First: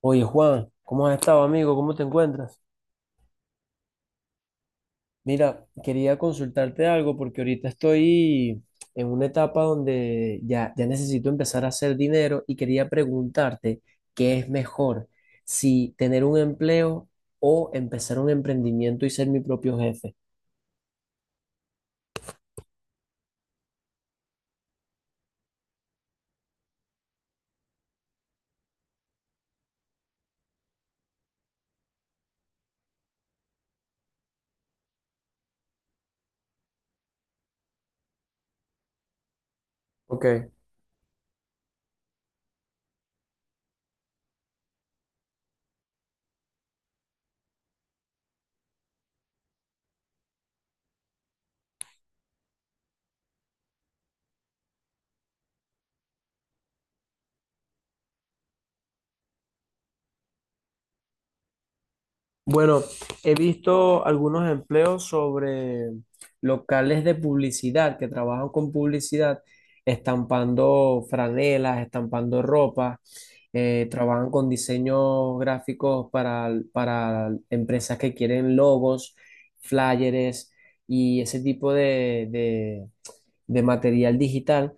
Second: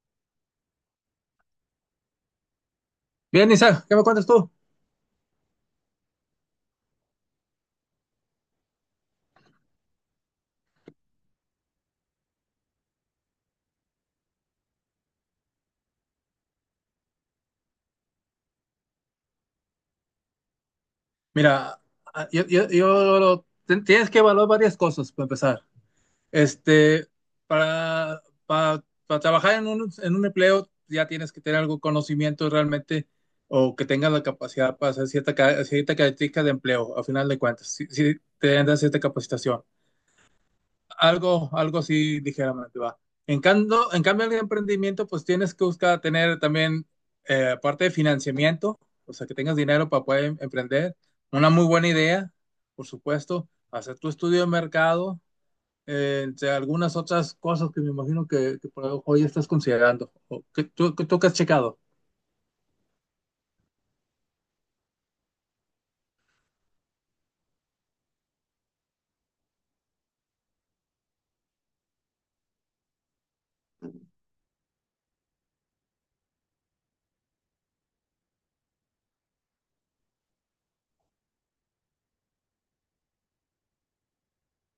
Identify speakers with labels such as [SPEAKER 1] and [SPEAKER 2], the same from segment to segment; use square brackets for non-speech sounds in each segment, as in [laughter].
[SPEAKER 1] Oye, Juan, ¿cómo has estado, amigo? ¿Cómo te encuentras?
[SPEAKER 2] Bien, Isaac, ¿qué me cuentas tú?
[SPEAKER 1] Mira, quería consultarte algo porque ahorita estoy en una etapa donde ya necesito empezar a hacer dinero y quería preguntarte qué es mejor, si tener un empleo o empezar un emprendimiento y ser mi propio jefe.
[SPEAKER 2] Mira, tienes que evaluar varias cosas para empezar. Este, para, para trabajar en en un empleo ya tienes que tener algún conocimiento realmente o que tengas la capacidad para hacer cierta característica de empleo, a final de cuentas, si te dan cierta capacitación.
[SPEAKER 1] Ok.
[SPEAKER 2] Algo así ligeramente va. En cambio, el emprendimiento, pues tienes que buscar tener también, aparte de financiamiento, o sea, que tengas dinero para poder emprender, una muy buena idea, por supuesto, hacer tu estudio de mercado, entre algunas otras cosas que me imagino que por ahí hoy estás considerando, o que tú que has checado.
[SPEAKER 1] Bueno, he visto algunos empleos sobre locales de publicidad que trabajan con publicidad, estampando franelas, estampando ropa, trabajan con diseños gráficos para empresas que quieren logos, flyers y ese tipo de material digital.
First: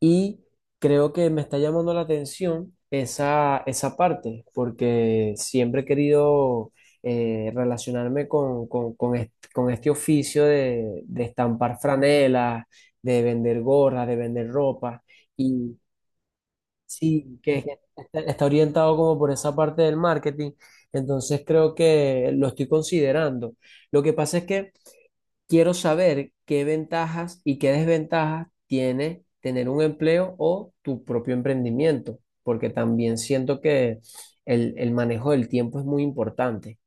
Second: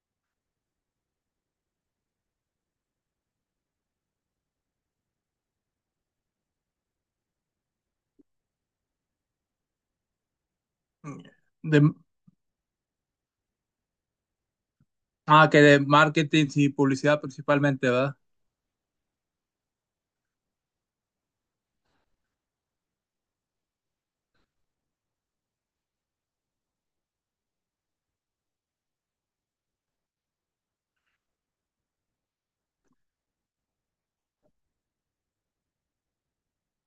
[SPEAKER 1] Y creo que me está llamando la atención esa parte, porque siempre he querido relacionarme con este oficio de estampar
[SPEAKER 2] De,
[SPEAKER 1] franelas, de vender gorras, de vender ropa.
[SPEAKER 2] ah, que
[SPEAKER 1] Y
[SPEAKER 2] de marketing y publicidad
[SPEAKER 1] sí, que
[SPEAKER 2] principalmente,
[SPEAKER 1] que
[SPEAKER 2] ¿verdad?
[SPEAKER 1] está, está orientado como por esa parte del marketing. Entonces creo que lo estoy considerando. Lo que pasa es que quiero saber qué ventajas y qué desventajas tiene tener un empleo o tu propio emprendimiento, porque también siento que el manejo del tiempo es muy importante.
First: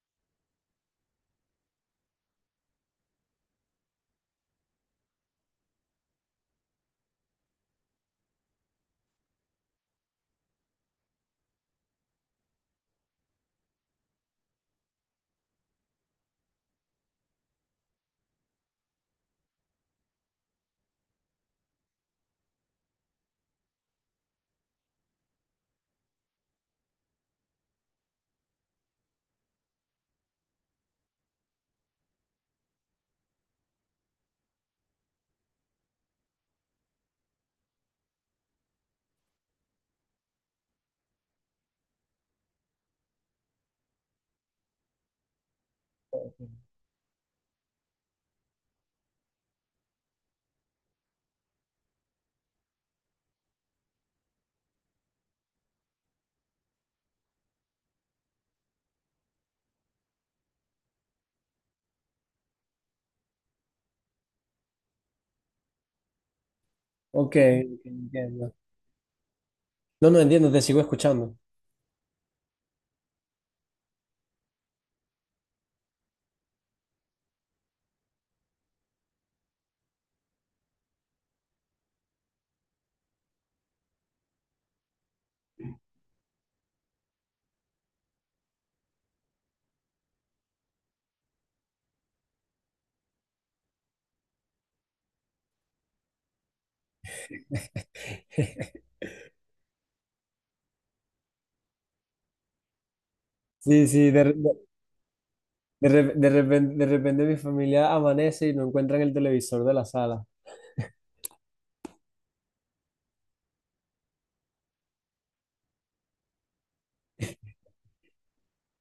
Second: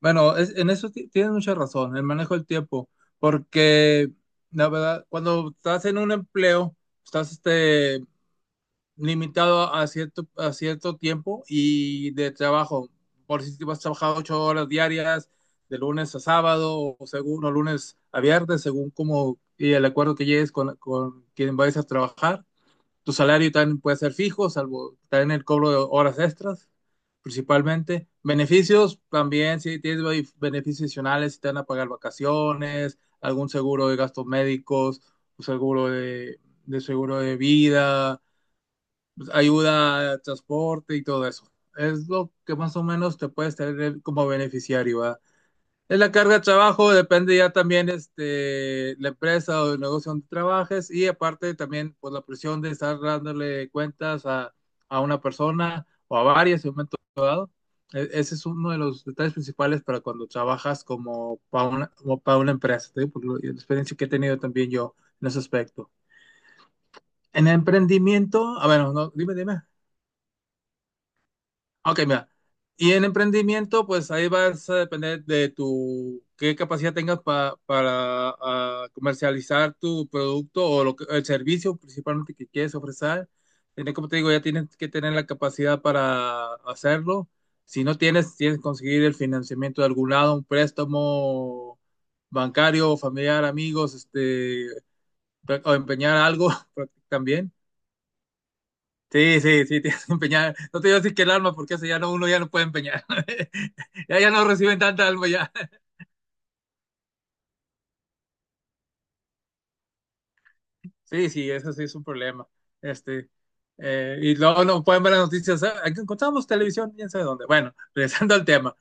[SPEAKER 2] Bueno, en eso tienes mucha razón, el manejo del tiempo, porque la verdad, cuando estás en un empleo, estás limitado a a cierto tiempo y de trabajo. Por si te vas a trabajar ocho horas diarias, de lunes a sábado, o según, o lunes a viernes, según como y el acuerdo que llegues con quien vayas a trabajar. Tu salario también puede ser fijo, salvo también el cobro de horas extras, principalmente. Beneficios también, si tienes beneficios adicionales, si te van a pagar vacaciones, algún seguro de gastos médicos, un seguro de seguro de vida, pues, ayuda transporte y todo eso. Es lo que más o menos te puedes tener como beneficiario, ¿verdad? Es la carga de trabajo, depende ya también la empresa o el negocio donde trabajes y aparte también pues, la presión de estar dándole cuentas a una persona o a varias en un momento dado. Ese es uno de los detalles principales para cuando trabajas como para una empresa, te digo, por la experiencia que he tenido también yo en ese aspecto.
[SPEAKER 1] Ok,
[SPEAKER 2] En
[SPEAKER 1] ok, entiendo.
[SPEAKER 2] emprendimiento, a ver, no, dime.
[SPEAKER 1] No, no entiendo, te sigo escuchando.
[SPEAKER 2] Ok, mira. Y en emprendimiento, pues ahí vas a depender de tu, qué capacidad tengas para comercializar tu producto o el servicio principalmente que quieres ofrecer. Tienes, como te digo, ya tienes que tener la capacidad para hacerlo. Si no tienes, tienes que conseguir el financiamiento de algún lado, un préstamo bancario, familiar, amigos, o empeñar algo [laughs] también. Sí, sí, sí, [laughs] tienes que empeñar. No te digo así que el alma, porque eso ya no, uno ya no puede empeñar.
[SPEAKER 1] Sí,
[SPEAKER 2] [laughs]
[SPEAKER 1] sí,
[SPEAKER 2] Ya, ya no reciben tanta alma ya.
[SPEAKER 1] de repente, mi familia amanece y no encuentran el televisor de la sala.
[SPEAKER 2] Sí, sí, eso sí es un problema. Este, y luego no pueden ver las noticias. "Ah, aquí encontramos televisión, quién sabe dónde." Bueno, [laughs] regresando al tema.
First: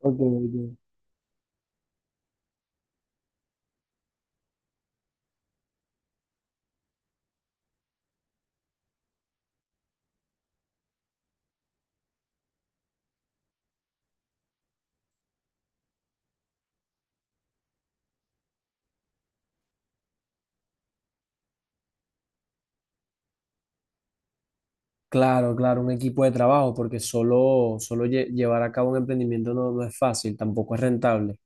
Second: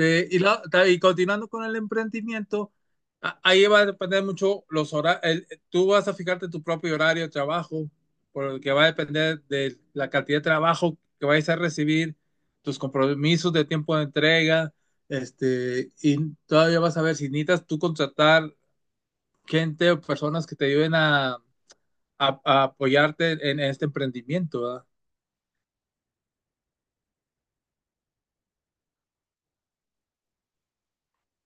[SPEAKER 1] Ok,
[SPEAKER 2] y,
[SPEAKER 1] ok.
[SPEAKER 2] Y continuando con el emprendimiento, ahí va a depender mucho los horarios. Tú vas a fijarte tu propio horario de trabajo, por el que va a depender de la cantidad de trabajo que vayas a recibir, tus compromisos de tiempo de entrega. Y todavía vas a ver si necesitas tú contratar gente o personas que te ayuden a apoyarte en este emprendimiento, ¿verdad?
[SPEAKER 1] Claro, claro, un equipo de trabajo, porque llevar a cabo un emprendimiento no, no es fácil, tampoco es rentable.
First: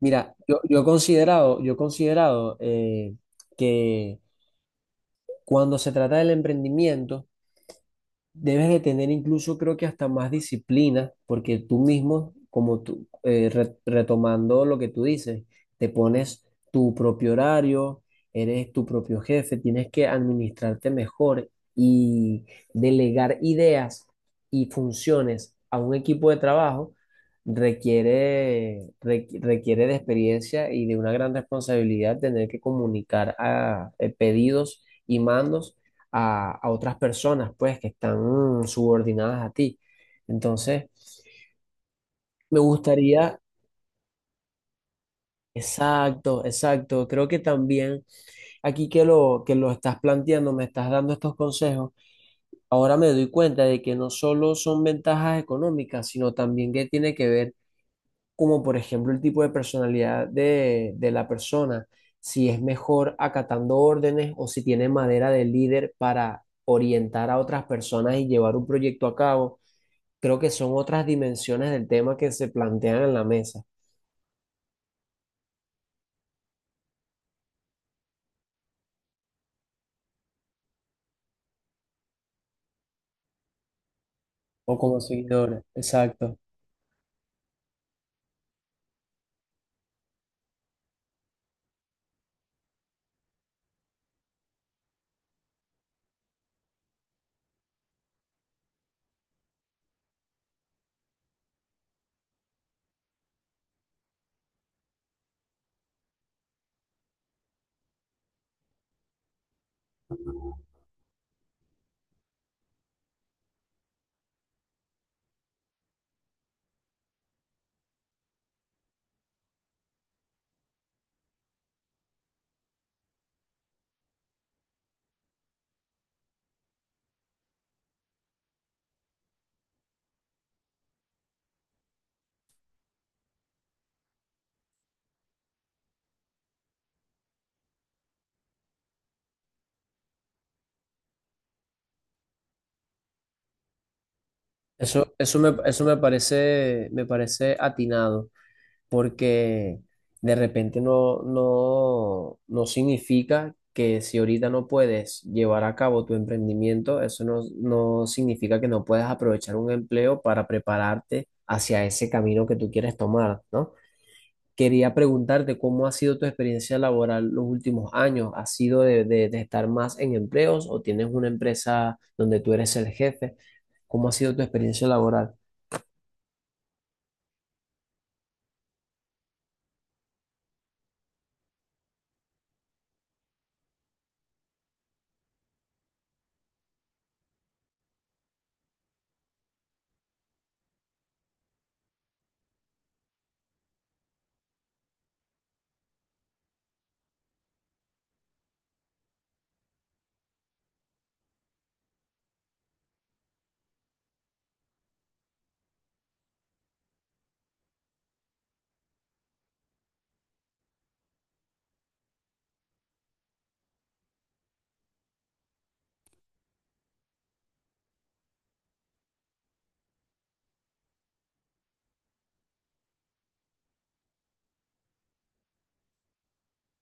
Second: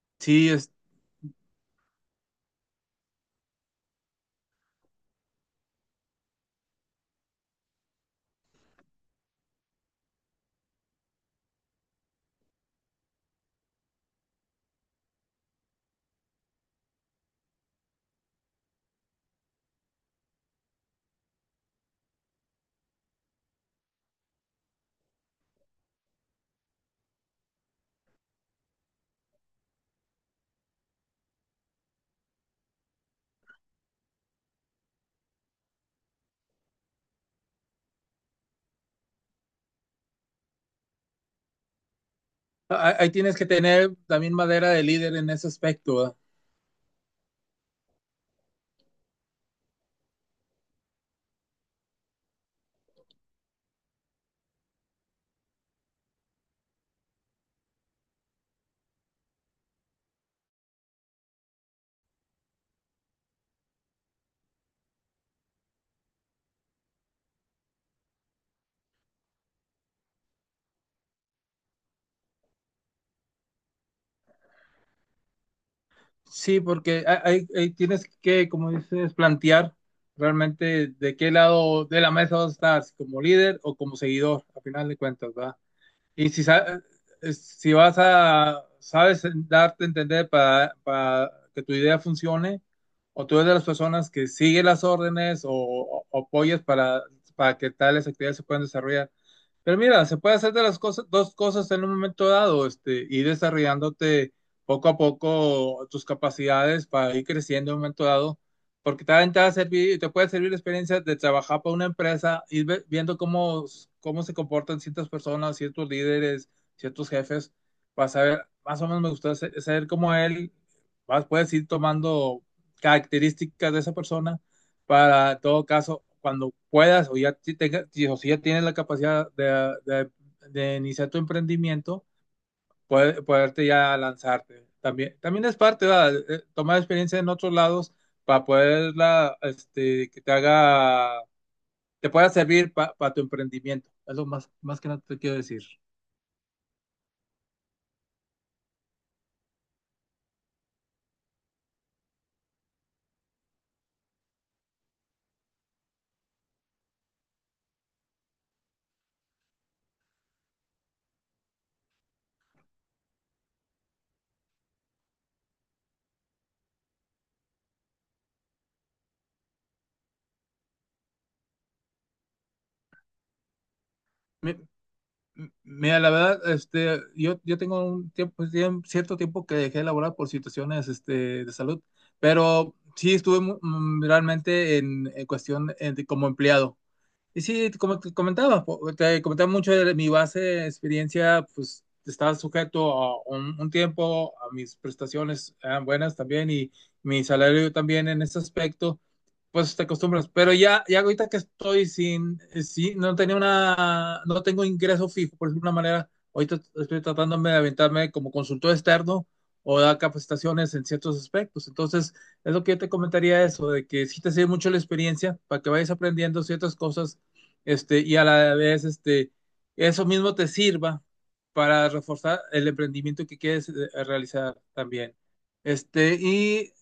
[SPEAKER 1] Mira,
[SPEAKER 2] Sí, es,
[SPEAKER 1] yo he considerado que cuando se trata del emprendimiento, debes de tener incluso, creo que hasta más disciplina, porque tú mismo, como tú, retomando lo que tú dices, te pones tu propio horario, eres tu propio jefe, tienes que administrarte mejor y delegar ideas y funciones a un equipo de trabajo requiere, requiere de experiencia y de una gran responsabilidad tener que comunicar a, pedidos y mandos a otras personas, pues, que están subordinadas a ti. Entonces, me
[SPEAKER 2] ahí tienes
[SPEAKER 1] gustaría,
[SPEAKER 2] que tener también madera de líder en ese aspecto, ¿verdad?
[SPEAKER 1] exacto, exacto, creo que también aquí que lo estás planteando, me estás dando estos consejos, ahora me doy cuenta de que no solo son ventajas económicas, sino también que tiene que ver, como por ejemplo, el tipo de personalidad de la persona, si es mejor acatando órdenes o si tiene madera de líder para orientar a otras personas y llevar un proyecto a cabo. Creo que son otras dimensiones del tema que se plantean en la mesa
[SPEAKER 2] Sí, porque ahí tienes que, como dices, plantear realmente de qué lado de la mesa vas a estar, si como líder o como seguidor, a
[SPEAKER 1] o
[SPEAKER 2] final de
[SPEAKER 1] como
[SPEAKER 2] cuentas, ¿verdad?
[SPEAKER 1] seguidores.
[SPEAKER 2] Y
[SPEAKER 1] Exacto.
[SPEAKER 2] si vas a, sabes darte a entender para que tu idea funcione, o tú eres de las personas que sigue las órdenes o apoyas para que tales actividades se puedan desarrollar. Pero mira, se puede hacer de las cosas, dos cosas en un momento dado, ir desarrollándote poco a poco tus capacidades para ir creciendo en un momento dado porque también te va a servir, te puede servir la experiencia de trabajar para una empresa, ir viendo cómo se comportan ciertas personas, ciertos líderes, ciertos jefes, para saber, más o menos me gusta saber cómo él, vas, puedes ir tomando características de esa persona para, en todo caso, cuando puedas o ya o si ya tienes la capacidad de, de de iniciar tu emprendimiento poderte ya lanzarte. También es parte, ¿verdad? Tomar experiencia en otros lados para poderla, que te haga, te pueda servir para tu emprendimiento. Es lo más, más que nada te quiero decir.
[SPEAKER 1] Eso me parece atinado porque de repente no significa que si ahorita no puedes llevar a cabo tu emprendimiento, eso no significa que no puedas aprovechar un empleo para prepararte hacia ese camino que tú quieres tomar, ¿no? Quería preguntarte cómo ha sido tu experiencia laboral los últimos años. ¿Ha sido de estar más en empleos o tienes una empresa donde tú eres el jefe? ¿Cómo ha sido tu
[SPEAKER 2] Mi-
[SPEAKER 1] experiencia laboral?
[SPEAKER 2] Mira, la verdad, yo tengo un tiempo, cierto tiempo que dejé de laborar por situaciones, de salud, pero sí estuve realmente en cuestión como empleado. Y sí, como te comentaba, te comentaba mucho de mi base de experiencia, pues estaba sujeto a un tiempo, a mis prestaciones eran buenas también y mi salario también en ese aspecto, pues te acostumbras. Pero ya, ya ahorita que estoy sin, sin, no tenía una, no tengo ingreso fijo, por decirlo de una manera, ahorita estoy tratándome de aventarme como consultor externo o dar capacitaciones en ciertos aspectos. Entonces, es lo que yo te comentaría eso, de que sí te sirve mucho la experiencia para que vayas aprendiendo ciertas cosas y a la vez, eso mismo te sirva para reforzar el emprendimiento que quieres realizar también. Este, y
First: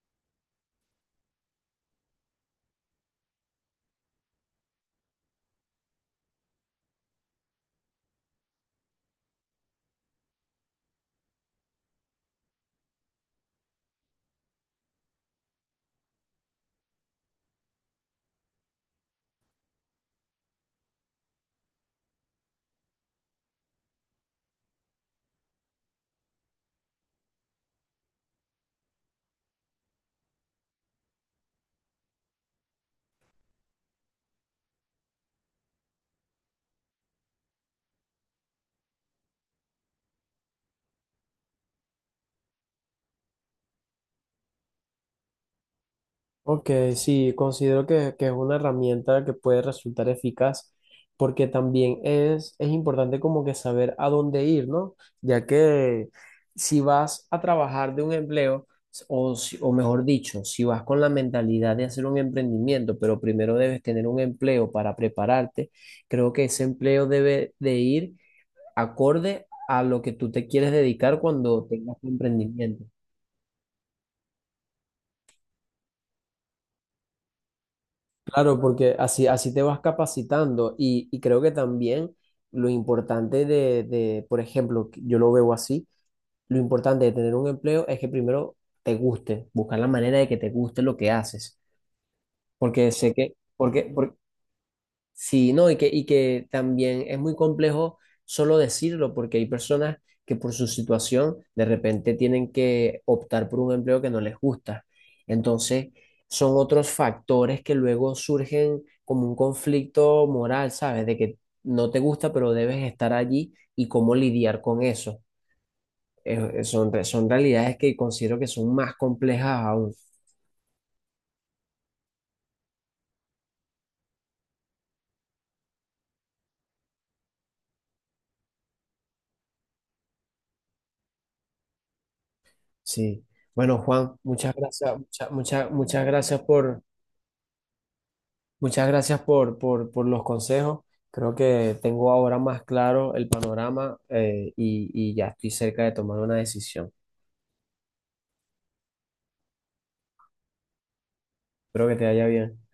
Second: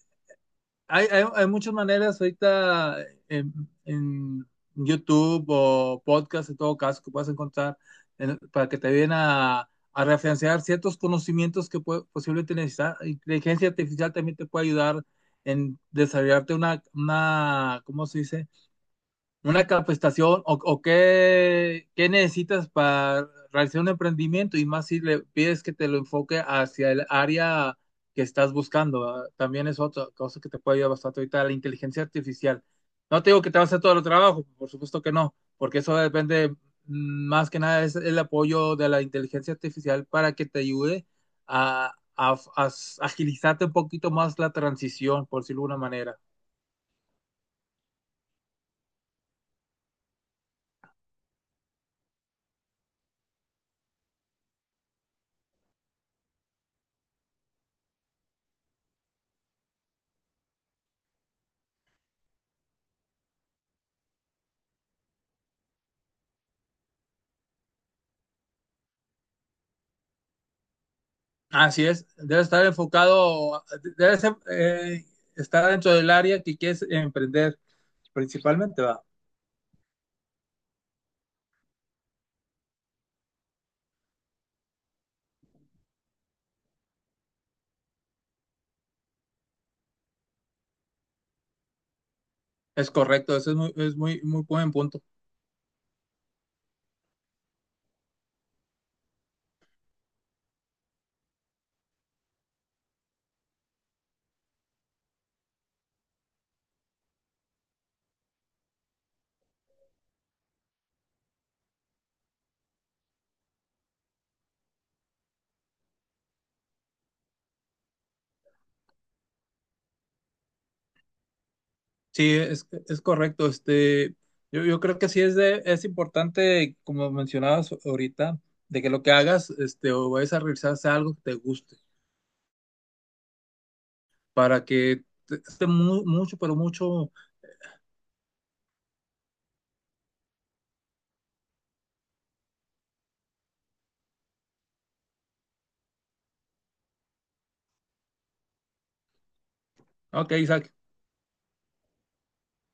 [SPEAKER 2] hay muchas maneras ahorita en, en YouTube o podcast, en todo caso, que puedas encontrar para que te ayuden a referenciar ciertos conocimientos que posiblemente necesitas. Inteligencia artificial también te puede ayudar en desarrollarte una, ¿cómo se dice? Una capacitación o qué, qué necesitas para realizar un emprendimiento y más si le pides que te lo enfoque hacia el área que estás buscando, ¿verdad? También es otra cosa que te puede ayudar bastante ahorita, la inteligencia artificial. No te digo que te va a hacer todo el trabajo, por supuesto que no, porque eso depende más que nada es el apoyo de la inteligencia artificial para que te ayude a agilizarte un poquito más la transición, por decirlo de alguna manera.
[SPEAKER 1] Ok, sí, considero que es una herramienta que puede resultar eficaz porque también es importante como que saber a dónde ir, ¿no? Ya que si vas a trabajar de un empleo, o, o mejor dicho, si vas con la mentalidad de hacer un emprendimiento, pero primero debes tener un empleo para prepararte, creo que ese empleo debe de ir acorde a lo que tú te quieres dedicar cuando
[SPEAKER 2] Así
[SPEAKER 1] tengas
[SPEAKER 2] es,
[SPEAKER 1] tu
[SPEAKER 2] debe estar
[SPEAKER 1] emprendimiento.
[SPEAKER 2] enfocado, debe ser, estar dentro del área que quieres emprender
[SPEAKER 1] Claro,
[SPEAKER 2] principalmente,
[SPEAKER 1] porque
[SPEAKER 2] va.
[SPEAKER 1] así te vas capacitando y creo que también lo importante por ejemplo, que yo lo veo así, lo importante de tener un empleo es que primero te guste, buscar la manera de que te guste lo que haces, porque
[SPEAKER 2] Es
[SPEAKER 1] sé que,
[SPEAKER 2] correcto, eso
[SPEAKER 1] porque,
[SPEAKER 2] es
[SPEAKER 1] por-
[SPEAKER 2] muy, muy buen punto.
[SPEAKER 1] Sí, no, y que también es muy complejo solo decirlo, porque hay personas que por su situación de repente tienen que optar por un empleo que no les gusta. Entonces, son otros factores que luego surgen como un conflicto moral, ¿sabes? De que no te gusta, pero debes estar allí y cómo lidiar con eso. Son realidades que considero que son más complejas aún.
[SPEAKER 2] Sí, es correcto. Yo creo que sí es de, es importante, como mencionabas ahorita, de que lo que hagas, o vayas a realizar sea algo que te guste,
[SPEAKER 1] Sí. Bueno, Juan, muchas
[SPEAKER 2] para
[SPEAKER 1] gracias,
[SPEAKER 2] que
[SPEAKER 1] muchas
[SPEAKER 2] esté
[SPEAKER 1] muchas muchas
[SPEAKER 2] mucho,
[SPEAKER 1] gracias
[SPEAKER 2] pero
[SPEAKER 1] por
[SPEAKER 2] mucho,
[SPEAKER 1] muchas gracias por los consejos. Creo que tengo ahora más claro el panorama y ya estoy cerca de tomar una decisión.
[SPEAKER 2] ok, Isaac,
[SPEAKER 1] Espero que te vaya bien.